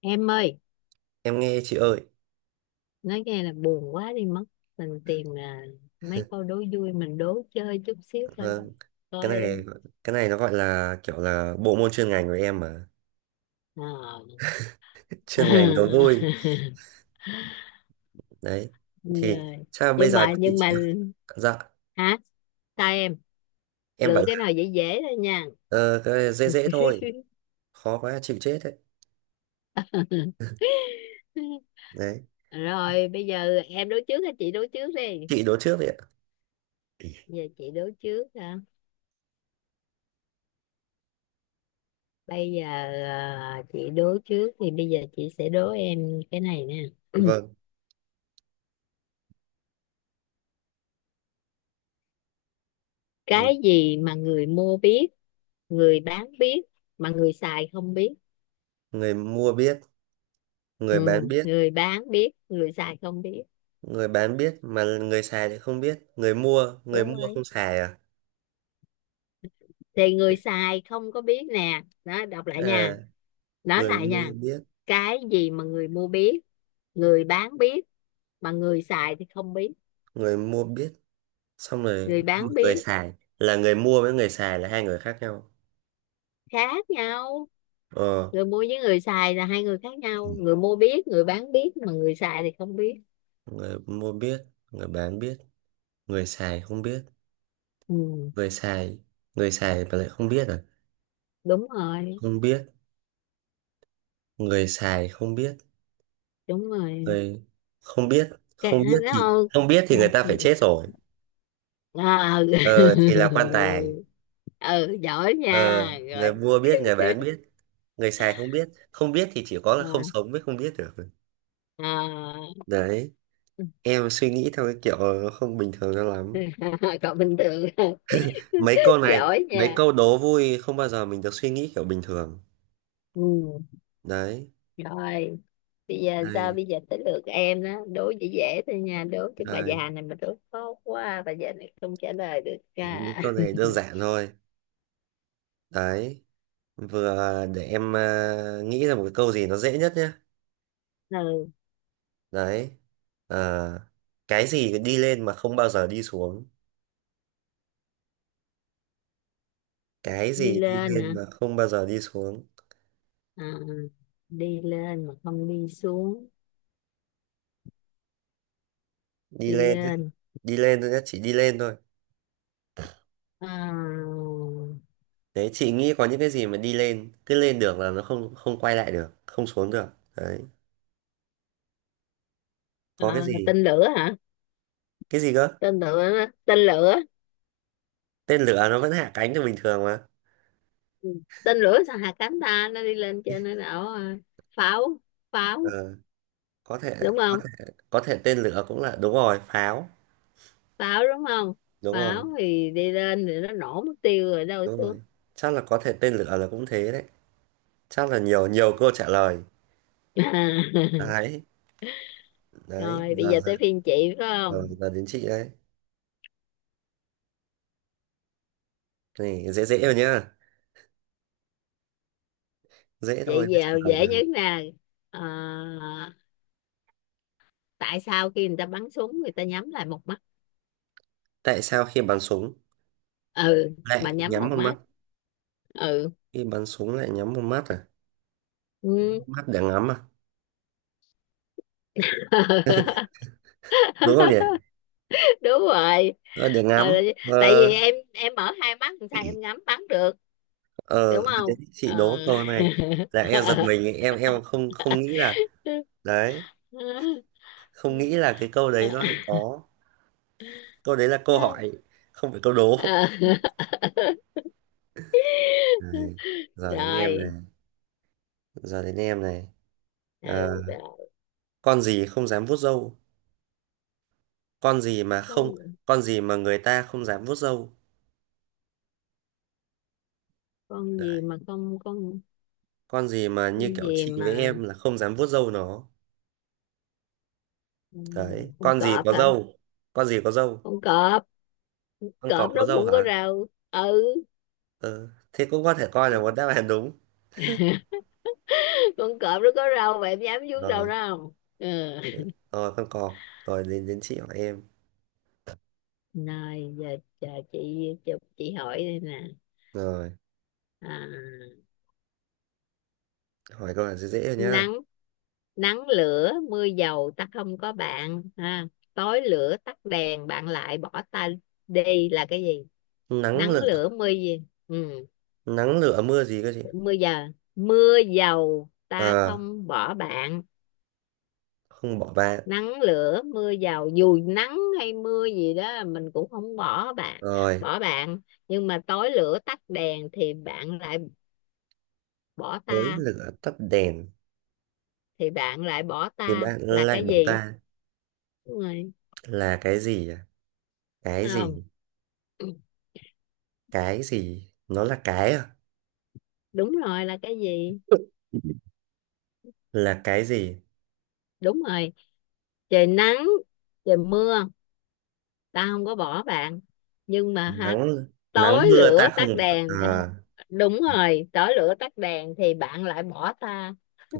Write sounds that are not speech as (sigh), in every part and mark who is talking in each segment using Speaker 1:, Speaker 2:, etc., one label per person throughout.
Speaker 1: Em ơi,
Speaker 2: Em nghe chị ơi.
Speaker 1: nói nghe là buồn quá đi mất. Mình tìm à, mấy câu đố vui mình đố chơi chút xíu thôi,
Speaker 2: ờ, cái
Speaker 1: coi
Speaker 2: này
Speaker 1: em.
Speaker 2: cái này nó gọi là kiểu là bộ môn chuyên ngành của em mà.
Speaker 1: Ờ.
Speaker 2: (laughs) Chuyên ngành nó vui
Speaker 1: (laughs)
Speaker 2: đấy. Thì
Speaker 1: Rồi,
Speaker 2: sao bây
Speaker 1: nhưng
Speaker 2: giờ
Speaker 1: mà
Speaker 2: chị
Speaker 1: nhưng mà
Speaker 2: chỉ học? Dạ,
Speaker 1: hả, sai em,
Speaker 2: em bảo
Speaker 1: lựa cái nào
Speaker 2: là
Speaker 1: dễ dễ thôi nha.
Speaker 2: ờ, cái dễ dễ thôi. Khó quá chịu chết đấy
Speaker 1: (laughs)
Speaker 2: đấy
Speaker 1: Rồi bây giờ em đố trước hay chị đố trước đi?
Speaker 2: Chị đố trước vậy ạ.
Speaker 1: Giờ chị đố trước hả? Bây giờ à, chị đố trước thì bây giờ chị sẽ đố em cái này nè. (clears throat)
Speaker 2: Vâng. Ừ.
Speaker 1: Cái gì mà người mua biết, người bán biết, mà người xài không biết?
Speaker 2: Người mua biết, người bán
Speaker 1: Ừ,
Speaker 2: biết.
Speaker 1: người bán biết, người xài không biết.
Speaker 2: Mà người xài thì không biết. người mua người
Speaker 1: Đúng
Speaker 2: mua
Speaker 1: rồi,
Speaker 2: không xài à?
Speaker 1: thì người xài không có biết nè đó, đọc lại nha,
Speaker 2: À,
Speaker 1: nói
Speaker 2: người
Speaker 1: lại
Speaker 2: mua
Speaker 1: nha.
Speaker 2: biết.
Speaker 1: Cái gì mà người mua biết, người bán biết, mà người xài thì không biết?
Speaker 2: người mua biết xong rồi,
Speaker 1: Người
Speaker 2: nhưng mà
Speaker 1: bán
Speaker 2: người
Speaker 1: biết.
Speaker 2: xài, là người mua với người xài là hai người khác nhau.
Speaker 1: Khác nhau.
Speaker 2: Ờ.
Speaker 1: Người mua với người xài là hai người khác
Speaker 2: Ừ.
Speaker 1: nhau, người mua biết, người bán biết, mà người xài thì không biết.
Speaker 2: Người mua biết, người bán biết, người xài không biết.
Speaker 1: Ừ,
Speaker 2: người xài người xài mà lại không biết à?
Speaker 1: đúng rồi.
Speaker 2: Không biết. Người xài không biết.
Speaker 1: Đúng rồi,
Speaker 2: người không biết.
Speaker 1: cái nó thôi.
Speaker 2: Không biết thì người ta phải chết rồi.
Speaker 1: À, à.
Speaker 2: Ờ, thì
Speaker 1: (laughs)
Speaker 2: là quan tài.
Speaker 1: Ừ, giỏi
Speaker 2: Ờ,
Speaker 1: nha. Rồi.
Speaker 2: người mua biết, người bán biết, người xài không biết. Không biết thì chỉ có là
Speaker 1: À,
Speaker 2: không sống mới không biết được.
Speaker 1: à.
Speaker 2: Đấy, em suy nghĩ theo cái kiểu nó không bình thường cho lắm.
Speaker 1: (laughs) Còn bình thường.
Speaker 2: Mấy
Speaker 1: (laughs)
Speaker 2: câu này,
Speaker 1: Giỏi
Speaker 2: mấy
Speaker 1: nha.
Speaker 2: câu đố vui không bao giờ mình được suy nghĩ kiểu bình thường.
Speaker 1: Ừ.
Speaker 2: Đấy.
Speaker 1: Rồi bây giờ, sao
Speaker 2: Đây,
Speaker 1: bây giờ tới lượt em đó, đố dễ dễ thôi nha, đố cái bà
Speaker 2: đây
Speaker 1: già này mà đố khó quá bà già này không trả lời được cả.
Speaker 2: những câu này đơn giản
Speaker 1: (laughs)
Speaker 2: thôi. Đấy, vừa để em nghĩ ra một cái câu gì nó dễ nhất nhé.
Speaker 1: Ừ.
Speaker 2: Đấy. À, cái gì đi lên mà không bao giờ đi xuống? Cái
Speaker 1: Đi
Speaker 2: gì đi
Speaker 1: lên
Speaker 2: lên
Speaker 1: nè.
Speaker 2: mà không bao giờ đi xuống?
Speaker 1: À, đi lên mà không đi xuống.
Speaker 2: Đi
Speaker 1: Đi
Speaker 2: lên nhé,
Speaker 1: lên.
Speaker 2: đi lên thôi nhé, chỉ đi lên thôi.
Speaker 1: À.
Speaker 2: Đấy, chị nghĩ có những cái gì mà đi lên cứ lên được là nó không không quay lại được, không xuống được. Đấy, có cái
Speaker 1: À,
Speaker 2: gì?
Speaker 1: tên lửa hả?
Speaker 2: Cái gì cơ?
Speaker 1: Tên lửa, tên lửa.
Speaker 2: Tên lửa nó vẫn hạ cánh như bình thường mà.
Speaker 1: Ừ. Tên lửa sao hạ cánh ta, nó đi lên trên nó đảo à, pháo, pháo,
Speaker 2: Ờ, có thể.
Speaker 1: đúng
Speaker 2: có
Speaker 1: không?
Speaker 2: thể có thể tên lửa cũng là đúng rồi, pháo.
Speaker 1: Pháo đúng không?
Speaker 2: Đúng
Speaker 1: Pháo
Speaker 2: rồi.
Speaker 1: thì đi lên thì nó nổ mất tiêu rồi đâu
Speaker 2: Đúng
Speaker 1: xuống.
Speaker 2: rồi, chắc là có thể tên lửa là cũng thế đấy. Chắc là nhiều nhiều câu trả lời.
Speaker 1: À. (laughs)
Speaker 2: Đấy. đấy
Speaker 1: Rồi bây
Speaker 2: giờ
Speaker 1: giờ
Speaker 2: giờ
Speaker 1: tới phiên chị, phải
Speaker 2: giờ,
Speaker 1: không?
Speaker 2: đến chị đấy. Này dễ dễ rồi nhá, dễ thôi
Speaker 1: Chị
Speaker 2: mới trả
Speaker 1: vào
Speaker 2: lời
Speaker 1: dễ nhất
Speaker 2: được.
Speaker 1: nè. À, tại sao khi người ta bắn súng người ta nhắm lại một mắt?
Speaker 2: Tại sao khi bắn súng
Speaker 1: Ừ,
Speaker 2: lại
Speaker 1: mà nhắm
Speaker 2: nhắm
Speaker 1: một
Speaker 2: một mắt?
Speaker 1: mắt. Ừ.
Speaker 2: Khi bắn súng lại nhắm một mắt à?
Speaker 1: Ừ.
Speaker 2: Mắt để ngắm à?
Speaker 1: (laughs)
Speaker 2: Đúng không nhỉ?
Speaker 1: Đúng rồi.
Speaker 2: Ờ, để
Speaker 1: Ờ,
Speaker 2: ngắm.
Speaker 1: tại
Speaker 2: Ờ.
Speaker 1: vì em mở hai mắt làm sao em ngắm bắn được, đúng
Speaker 2: Ờ, đến
Speaker 1: không?
Speaker 2: chị
Speaker 1: Ờ.
Speaker 2: đố câu này là em giật mình,
Speaker 1: (laughs)
Speaker 2: em không không nghĩ là, đấy, không nghĩ là cái câu đấy nó lại có. Câu đấy là câu hỏi, không phải câu đố.
Speaker 1: Ờ.
Speaker 2: Này, giờ đến em này.
Speaker 1: Rồi.
Speaker 2: giờ đến em này
Speaker 1: Ừ,
Speaker 2: Ờ,
Speaker 1: rồi.
Speaker 2: con gì không dám vuốt râu? Con gì mà không,
Speaker 1: con
Speaker 2: con gì mà người ta không dám vuốt râu?
Speaker 1: con gì
Speaker 2: Đấy,
Speaker 1: mà con,
Speaker 2: con gì mà như
Speaker 1: con
Speaker 2: kiểu
Speaker 1: gì
Speaker 2: chị với
Speaker 1: mà
Speaker 2: em là không dám vuốt râu nó? Đấy,
Speaker 1: con
Speaker 2: con gì
Speaker 1: cọp
Speaker 2: có
Speaker 1: hả?
Speaker 2: râu? Con gì có râu?
Speaker 1: Con cọp,
Speaker 2: Con cọp
Speaker 1: cọp
Speaker 2: có
Speaker 1: nó
Speaker 2: râu
Speaker 1: cũng có
Speaker 2: hả?
Speaker 1: râu, ừ.
Speaker 2: Ừ, thế cũng có thể coi là một đáp án đúng.
Speaker 1: (laughs) Con cọp nó có râu mà em dám vuốt râu
Speaker 2: Rồi,
Speaker 1: nó không? Ừ.
Speaker 2: con cọp. Rồi đến, chị hỏi em.
Speaker 1: Rồi giờ chờ chị hỏi đây nè.
Speaker 2: Rồi,
Speaker 1: À,
Speaker 2: hỏi câu là dễ dễ rồi nhá.
Speaker 1: nắng, nắng lửa mưa dầu ta không có bạn ha, tối lửa tắt đèn bạn lại bỏ ta đi, là cái gì?
Speaker 2: Nắng
Speaker 1: Nắng
Speaker 2: lửa.
Speaker 1: lửa mưa gì? Ừ.
Speaker 2: Nắng lửa mưa gì cơ chị?
Speaker 1: Mưa giờ, mưa dầu ta
Speaker 2: À,
Speaker 1: không bỏ bạn,
Speaker 2: không bỏ bạn.
Speaker 1: nắng lửa mưa dầu dù nắng hay mưa gì đó mình cũng không bỏ bạn,
Speaker 2: Rồi,
Speaker 1: bỏ bạn, nhưng mà tối lửa tắt đèn thì bạn lại bỏ
Speaker 2: tối
Speaker 1: ta,
Speaker 2: lửa tắt đèn
Speaker 1: thì bạn lại bỏ
Speaker 2: thì
Speaker 1: ta
Speaker 2: bạn
Speaker 1: là
Speaker 2: lại
Speaker 1: cái
Speaker 2: bỏ
Speaker 1: gì?
Speaker 2: ta
Speaker 1: Đúng rồi.
Speaker 2: là cái gì à? Cái gì?
Speaker 1: Không. (clears throat)
Speaker 2: Cái gì? Nó là cái à?
Speaker 1: Đúng rồi, là cái gì?
Speaker 2: (laughs) Là cái gì?
Speaker 1: Đúng rồi. Trời nắng, trời mưa tao không có bỏ bạn, nhưng mà hả,
Speaker 2: Nắng,
Speaker 1: tối
Speaker 2: nắng mưa ta
Speaker 1: lửa tắt
Speaker 2: không bỏ
Speaker 1: đèn.
Speaker 2: à?
Speaker 1: (laughs) Đúng rồi, tối lửa tắt đèn thì bạn lại bỏ ta.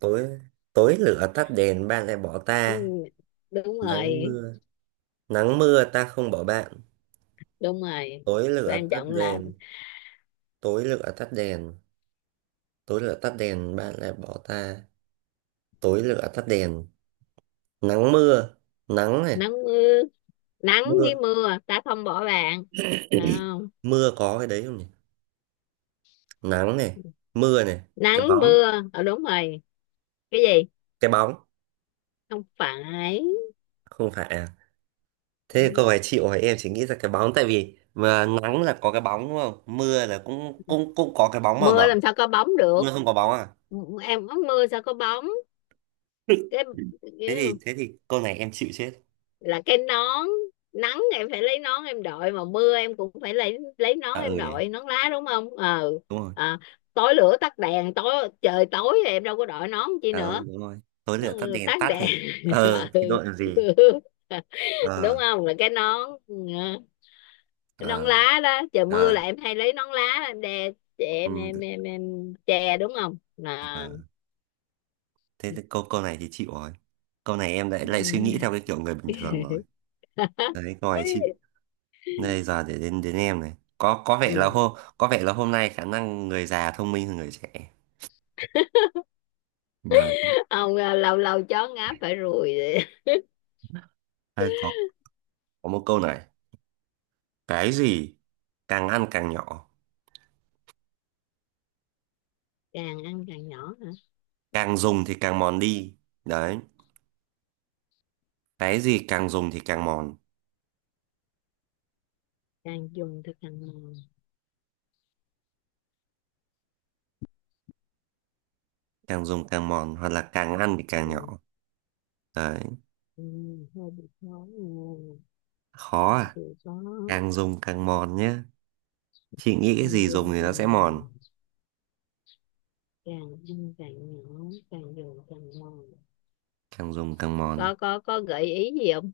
Speaker 2: Tối, tối lửa tắt đèn bạn lại bỏ
Speaker 1: Ừ,
Speaker 2: ta.
Speaker 1: đúng
Speaker 2: Nắng
Speaker 1: rồi.
Speaker 2: mưa, nắng mưa ta không bỏ bạn.
Speaker 1: Đúng rồi,
Speaker 2: Tối lửa
Speaker 1: quan
Speaker 2: tắt
Speaker 1: trọng là
Speaker 2: đèn, tối lửa tắt đèn, bạn lại bỏ ta. Tối lửa tắt đèn, nắng mưa, nắng này,
Speaker 1: nắng mưa, nắng
Speaker 2: mưa,
Speaker 1: với mưa ta không bỏ bạn, không?
Speaker 2: có cái đấy không nhỉ? Nắng này, mưa này.
Speaker 1: Nắng
Speaker 2: Cái bóng.
Speaker 1: mưa, ờ đúng rồi. Cái gì?
Speaker 2: Cái bóng.
Speaker 1: Không phải,
Speaker 2: Không phải à? Thế cô phải chịu, hỏi em chỉ nghĩ ra cái bóng, tại vì mà nắng là có cái bóng, đúng không, mưa là cũng cũng cũng có cái bóng mà
Speaker 1: mưa
Speaker 2: mà
Speaker 1: làm sao có bóng được,
Speaker 2: Mưa không có bóng à?
Speaker 1: em có mưa sao có bóng.
Speaker 2: (laughs)
Speaker 1: Cái,
Speaker 2: Thế thì câu này em chịu chết.
Speaker 1: là cái nón. Nắng em phải lấy nón em đội, mà mưa em cũng phải lấy nón
Speaker 2: À
Speaker 1: em
Speaker 2: ừ nhỉ.
Speaker 1: đội nón lá, đúng không? Ờ.
Speaker 2: Đúng rồi.
Speaker 1: À, tối lửa tắt đèn, tối trời tối thì em đâu có đội nón chi
Speaker 2: À ừ,
Speaker 1: nữa.
Speaker 2: đúng rồi, tối lửa tắt
Speaker 1: Ừ,
Speaker 2: đèn
Speaker 1: tắt
Speaker 2: tắt
Speaker 1: đèn.
Speaker 2: thì ờ thì đội làm
Speaker 1: (laughs)
Speaker 2: gì.
Speaker 1: Ừ. Đúng
Speaker 2: Ờ.
Speaker 1: không, là cái nón. Ừ, cái nón
Speaker 2: Ờ.
Speaker 1: lá đó, trời mưa
Speaker 2: Ờ.
Speaker 1: là em hay lấy nón lá em đè che em, em
Speaker 2: Ừ.
Speaker 1: em em che, đúng không? À.
Speaker 2: Ờ. Thế thì câu câu này thì chịu rồi. Câu này em lại lại suy nghĩ
Speaker 1: Ừ.
Speaker 2: theo cái kiểu người bình thường rồi. Đấy, câu này chịu.
Speaker 1: (laughs)
Speaker 2: Đây, giờ để đến, em này. Có, vẻ là
Speaker 1: Ừ.
Speaker 2: hôm, có vẻ là hôm nay khả năng người già thông minh hơn người trẻ. Đấy.
Speaker 1: Ông à, lâu lâu chó ngáp phải ruồi.
Speaker 2: Hay có, một câu này. Cái gì càng ăn càng nhỏ,
Speaker 1: Càng ăn càng nhỏ hả?
Speaker 2: càng dùng thì càng mòn đi. Đấy. Cái gì càng dùng thì càng mòn,
Speaker 1: Càng dùng thì càng mòn.
Speaker 2: càng dùng càng mòn hoặc là càng ăn thì càng
Speaker 1: Mòn.
Speaker 2: nhỏ. Đấy.
Speaker 1: Ừ, hơi bị khó nghe.
Speaker 2: Khó à?
Speaker 1: Thì có,
Speaker 2: Càng dùng càng mòn nhé. Chị nghĩ cái
Speaker 1: càng
Speaker 2: gì dùng
Speaker 1: dùng
Speaker 2: thì nó
Speaker 1: càng
Speaker 2: sẽ
Speaker 1: mòn,
Speaker 2: mòn,
Speaker 1: càng ăn càng nhỏ, càng dùng càng mòn.
Speaker 2: càng dùng càng mòn.
Speaker 1: Có gợi ý gì không?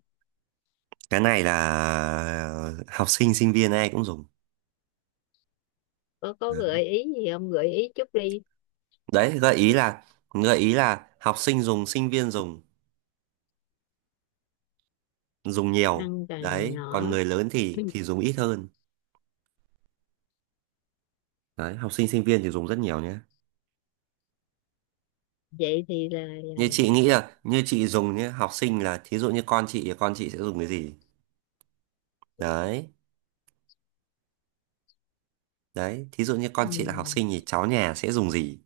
Speaker 2: Cái này là học sinh sinh viên ai cũng dùng.
Speaker 1: Có có gợi ý gì không, gợi ý chút đi.
Speaker 2: Đấy, gợi ý là, học sinh dùng, sinh viên dùng, dùng nhiều.
Speaker 1: Ăn càng
Speaker 2: Đấy,
Speaker 1: nhỏ.
Speaker 2: còn người lớn thì
Speaker 1: (clears throat)
Speaker 2: dùng ít hơn. Đấy, học sinh sinh viên thì dùng rất nhiều nhé.
Speaker 1: Vậy thì là,
Speaker 2: Như chị
Speaker 1: là
Speaker 2: nghĩ là như chị dùng nhé, học sinh là thí dụ như con chị thì con chị sẽ dùng cái gì. Đấy. Đấy, thí dụ như
Speaker 1: Ừ,
Speaker 2: con chị là học sinh thì cháu nhà sẽ dùng gì?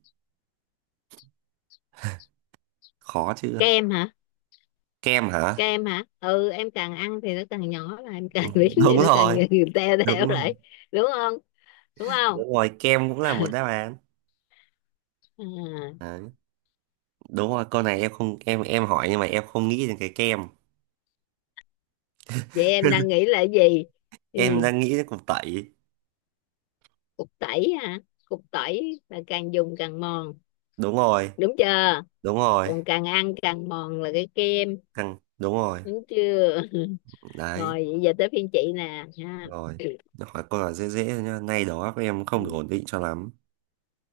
Speaker 2: Khó chưa?
Speaker 1: kem hả?
Speaker 2: Kem hả?
Speaker 1: Kem hả? Ừ, em càng ăn thì nó càng nhỏ, là em
Speaker 2: (laughs) Ừ,
Speaker 1: càng biến
Speaker 2: đúng
Speaker 1: thì nó càng
Speaker 2: rồi.
Speaker 1: (laughs) teo
Speaker 2: đúng
Speaker 1: teo
Speaker 2: rồi
Speaker 1: lại, đúng không? Đúng không?
Speaker 2: đúng rồi, kem cũng là một đáp án.
Speaker 1: À.
Speaker 2: Đấy. Đúng rồi, câu này em không, em hỏi nhưng mà em không nghĩ đến cái kem.
Speaker 1: Vậy em đang
Speaker 2: (laughs)
Speaker 1: nghĩ là cái gì? Ừ.
Speaker 2: Em đang nghĩ đến cục tẩy.
Speaker 1: Cục tẩy hả? Cục tẩy là càng dùng càng mòn,
Speaker 2: Đúng rồi.
Speaker 1: đúng chưa?
Speaker 2: Đúng rồi.
Speaker 1: Còn càng ăn càng mòn là cái kem,
Speaker 2: Căng đúng rồi.
Speaker 1: đúng chưa? (laughs)
Speaker 2: Đấy.
Speaker 1: Rồi vậy giờ tới phiên chị nè ha.
Speaker 2: Rồi, hỏi câu là dễ dễ thôi nhá. Nay đó các em không được
Speaker 1: Ừ.
Speaker 2: ổn định cho lắm.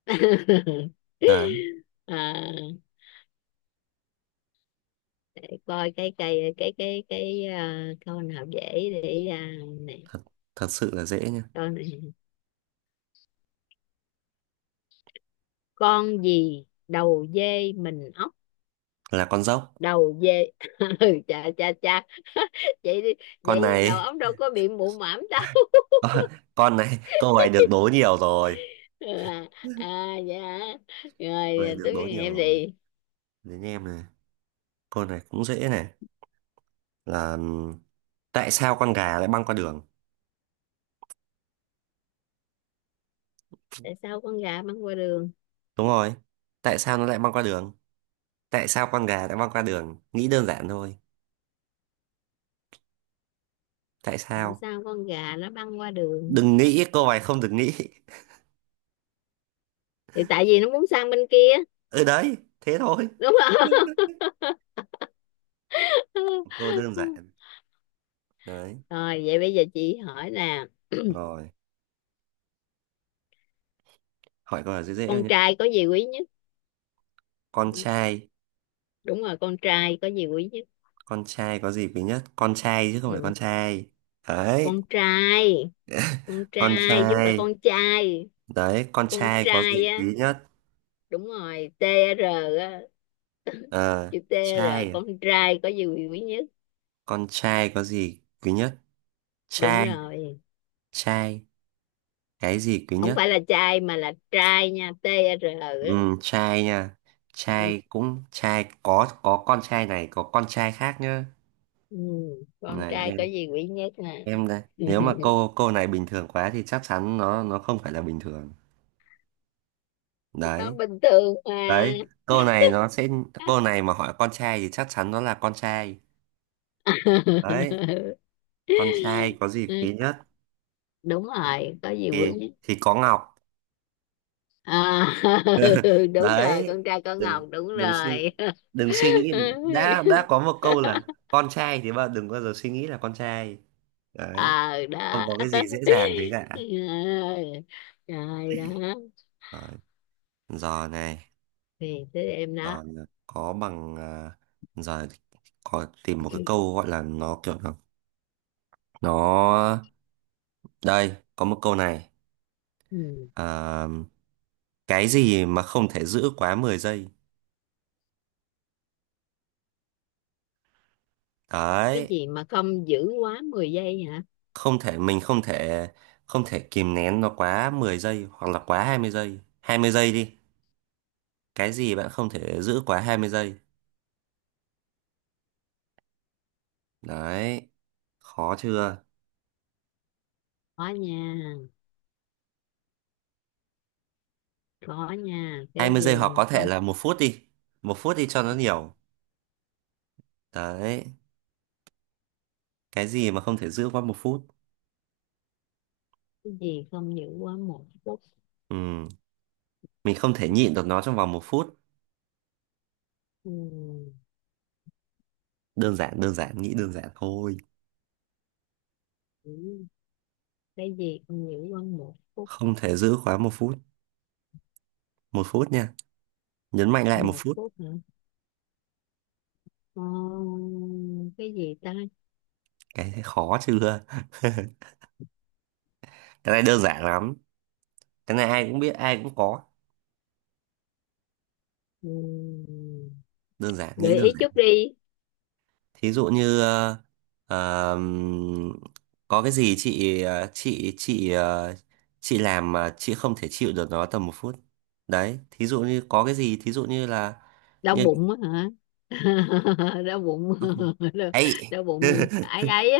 Speaker 1: (laughs)
Speaker 2: Đấy.
Speaker 1: À, để coi cái cây cái à, câu nào dễ để à, này,
Speaker 2: Thật, sự là dễ nhá.
Speaker 1: câu này: con gì đầu dê mình ốc?
Speaker 2: Là con dốc.
Speaker 1: Đầu dê. (laughs) Ừ, chà chà chà. (laughs) Vậy đi,
Speaker 2: Con
Speaker 1: vậy đầu
Speaker 2: này.
Speaker 1: óc đâu có bị mụ mảm đâu.
Speaker 2: (laughs) Con, này câu này được đố nhiều rồi.
Speaker 1: (laughs) À, à dạ.
Speaker 2: Câu này
Speaker 1: Rồi
Speaker 2: được
Speaker 1: tức
Speaker 2: đố nhiều
Speaker 1: em
Speaker 2: rồi.
Speaker 1: đi.
Speaker 2: Đến em này. Câu này cũng dễ này. Là tại sao con gà lại băng qua đường?
Speaker 1: Tại sao con gà băng qua đường?
Speaker 2: Đúng rồi, tại sao nó lại băng qua đường? Tại sao con gà lại băng qua đường, nghĩ đơn giản thôi. Tại
Speaker 1: Tại
Speaker 2: sao?
Speaker 1: sao con gà nó băng qua đường?
Speaker 2: Đừng nghĩ câu này không được nghĩ. (laughs)
Speaker 1: Thì tại vì nó muốn sang bên kia,
Speaker 2: Ừ, đấy, thế thôi.
Speaker 1: đúng không?
Speaker 2: Câu đơn giản.
Speaker 1: (laughs)
Speaker 2: Đấy.
Speaker 1: Rồi vậy bây giờ chị hỏi là
Speaker 2: Rồi, hỏi câu là dễ dễ thôi
Speaker 1: con
Speaker 2: nhé.
Speaker 1: trai có gì quý nhất?
Speaker 2: Con trai.
Speaker 1: Đúng rồi, con trai có gì quý nhất.
Speaker 2: Con trai có gì quý nhất. Con trai chứ không phải con
Speaker 1: Ừ.
Speaker 2: trai. Đấy.
Speaker 1: Con trai. Con
Speaker 2: Con
Speaker 1: trai chứ không
Speaker 2: trai.
Speaker 1: phải con trai.
Speaker 2: Đấy, con
Speaker 1: Con
Speaker 2: trai có gì
Speaker 1: trai á,
Speaker 2: quý nhất.
Speaker 1: đúng rồi. Tr, á,
Speaker 2: Ờ.
Speaker 1: chữ T, là
Speaker 2: Trai à?
Speaker 1: con trai có gì quý nhất.
Speaker 2: Con trai có gì quý nhất.
Speaker 1: Đúng
Speaker 2: Trai.
Speaker 1: rồi,
Speaker 2: Trai, cái gì quý
Speaker 1: không
Speaker 2: nhất.
Speaker 1: phải là trai mà là trai nha, T, R.
Speaker 2: Ừ, trai nha.
Speaker 1: Ừ.
Speaker 2: Trai, cũng trai có, con trai này có con trai khác nhá.
Speaker 1: Ừ. Con
Speaker 2: Này
Speaker 1: trai có
Speaker 2: em
Speaker 1: gì quý nhất nè.
Speaker 2: em đây nếu mà
Speaker 1: (laughs)
Speaker 2: câu câu này bình thường quá thì chắc chắn nó không phải là bình thường.
Speaker 1: Nó
Speaker 2: Đấy.
Speaker 1: bình thường mà.
Speaker 2: Đấy, câu này nó sẽ, câu này mà hỏi con trai thì chắc chắn nó là con trai. Đấy.
Speaker 1: (laughs)
Speaker 2: Con trai có gì quý nhất?
Speaker 1: Đúng rồi, có gì
Speaker 2: Thì,
Speaker 1: quý nhất.
Speaker 2: có ngọc.
Speaker 1: À. (laughs) Đúng rồi,
Speaker 2: Đấy.
Speaker 1: con trai có
Speaker 2: Đừng,
Speaker 1: ngọc, đúng
Speaker 2: đừng suy
Speaker 1: rồi.
Speaker 2: đừng suy nghĩ đã có một câu là con trai thì bạn đừng bao giờ suy nghĩ là con trai.
Speaker 1: (laughs) Ờ
Speaker 2: Đấy, không
Speaker 1: đó.
Speaker 2: có cái gì dễ dàng thế
Speaker 1: (laughs)
Speaker 2: cả.
Speaker 1: Trời ơi, trời đó,
Speaker 2: Đấy. Giờ này,
Speaker 1: thì tới em đó.
Speaker 2: giờ là có bằng giờ có tìm một cái câu gọi là nó kiểu là nó, đây có một câu này.
Speaker 1: Ừ.
Speaker 2: Cái gì mà không thể giữ quá 10 giây.
Speaker 1: Cái
Speaker 2: Đấy.
Speaker 1: gì mà không giữ quá 10 giây hả?
Speaker 2: Không thể, mình không thể, không thể kìm nén nó quá 10 giây hoặc là quá 20 giây, 20 giây đi. Cái gì bạn không thể giữ quá 20 giây? Đấy, khó chưa?
Speaker 1: Có nha, có nha,
Speaker 2: hai
Speaker 1: cái
Speaker 2: mươi giây
Speaker 1: gì
Speaker 2: hoặc
Speaker 1: mà
Speaker 2: có thể
Speaker 1: không.
Speaker 2: là 1 phút đi, 1 phút đi cho nó nhiều. Đấy, cái gì mà không thể giữ quá 1 phút?
Speaker 1: Cái gì không giữ quá 1 phút?
Speaker 2: Ừ, mình không thể nhịn được nó trong vòng 1 phút.
Speaker 1: Ừ.
Speaker 2: Đơn giản, nghĩ đơn giản thôi.
Speaker 1: Ừ. Cái gì không giữ quá một phút,
Speaker 2: Không thể giữ quá một phút. Một phút nha, nhấn mạnh lại một
Speaker 1: một
Speaker 2: phút
Speaker 1: phút hả? Ờ, cái gì ta?
Speaker 2: Cái thấy khó chưa? (laughs) Cái này đơn giản lắm. Cái này ai cũng biết, ai cũng có.
Speaker 1: Ừ.
Speaker 2: Đơn giản, nghĩ
Speaker 1: Gợi
Speaker 2: đơn
Speaker 1: ý chút
Speaker 2: giản.
Speaker 1: đi.
Speaker 2: Thí dụ như ờm, có cái gì chị, chị làm mà chị không thể chịu được nó tầm 1 phút. Đấy, thí dụ như có cái gì, thí dụ như là,
Speaker 1: Đau
Speaker 2: như.
Speaker 1: bụng á hả? (laughs) Đau bụng.
Speaker 2: Ok.
Speaker 1: (laughs) Đau,
Speaker 2: Ấy.
Speaker 1: đau bụng
Speaker 2: (laughs)
Speaker 1: ấy ấy.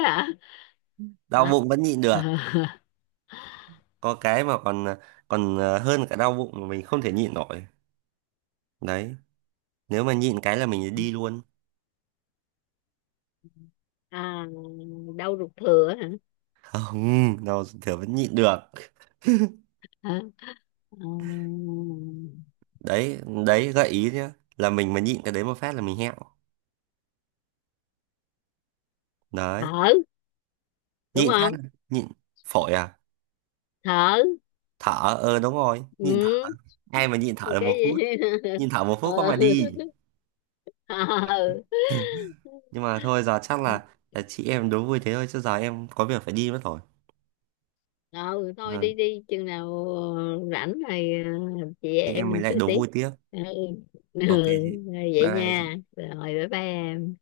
Speaker 2: Đau
Speaker 1: Hả?
Speaker 2: bụng vẫn nhịn được.
Speaker 1: Hả? (laughs)
Speaker 2: Có cái mà còn còn hơn cả đau bụng mà mình không thể nhịn nổi. Đấy, nếu mà nhịn cái là mình đi luôn.
Speaker 1: À, đau ruột thừa.
Speaker 2: (laughs) Không, đau thường vẫn nhịn được.
Speaker 1: Hả? Ừm.
Speaker 2: Đấy. Đấy, gợi ý nhá, là mình mà nhịn cái đấy một phát là mình hẹo. Đấy.
Speaker 1: Thở, đúng
Speaker 2: Nhịn phát
Speaker 1: không?
Speaker 2: là-, nhịn, phổi à?
Speaker 1: Thở.
Speaker 2: Thở. Ờ, đúng rồi,
Speaker 1: Ừ.
Speaker 2: nhịn thở. Ai mà nhịn thở được
Speaker 1: Cái
Speaker 2: 1 phút?
Speaker 1: gì? (laughs)
Speaker 2: Nhịn thở 1 phút có
Speaker 1: Ờ.
Speaker 2: mà đi.
Speaker 1: Ờ.
Speaker 2: (laughs) Nhưng mà thôi, giờ chắc là chị em đố vui thế thôi, chứ giờ em có việc phải đi mất rồi.
Speaker 1: Ờ, thôi
Speaker 2: Ừ.
Speaker 1: đi đi chừng nào, ờ, rảnh rồi, ờ, chị
Speaker 2: Thì
Speaker 1: em
Speaker 2: em mới
Speaker 1: mình
Speaker 2: lại
Speaker 1: chơi
Speaker 2: đố
Speaker 1: tiếp.
Speaker 2: vui tiếp.
Speaker 1: Ừ. Ừ.
Speaker 2: Ok chị.
Speaker 1: Rồi
Speaker 2: Bye
Speaker 1: vậy
Speaker 2: bye.
Speaker 1: nha, rồi bye bye em.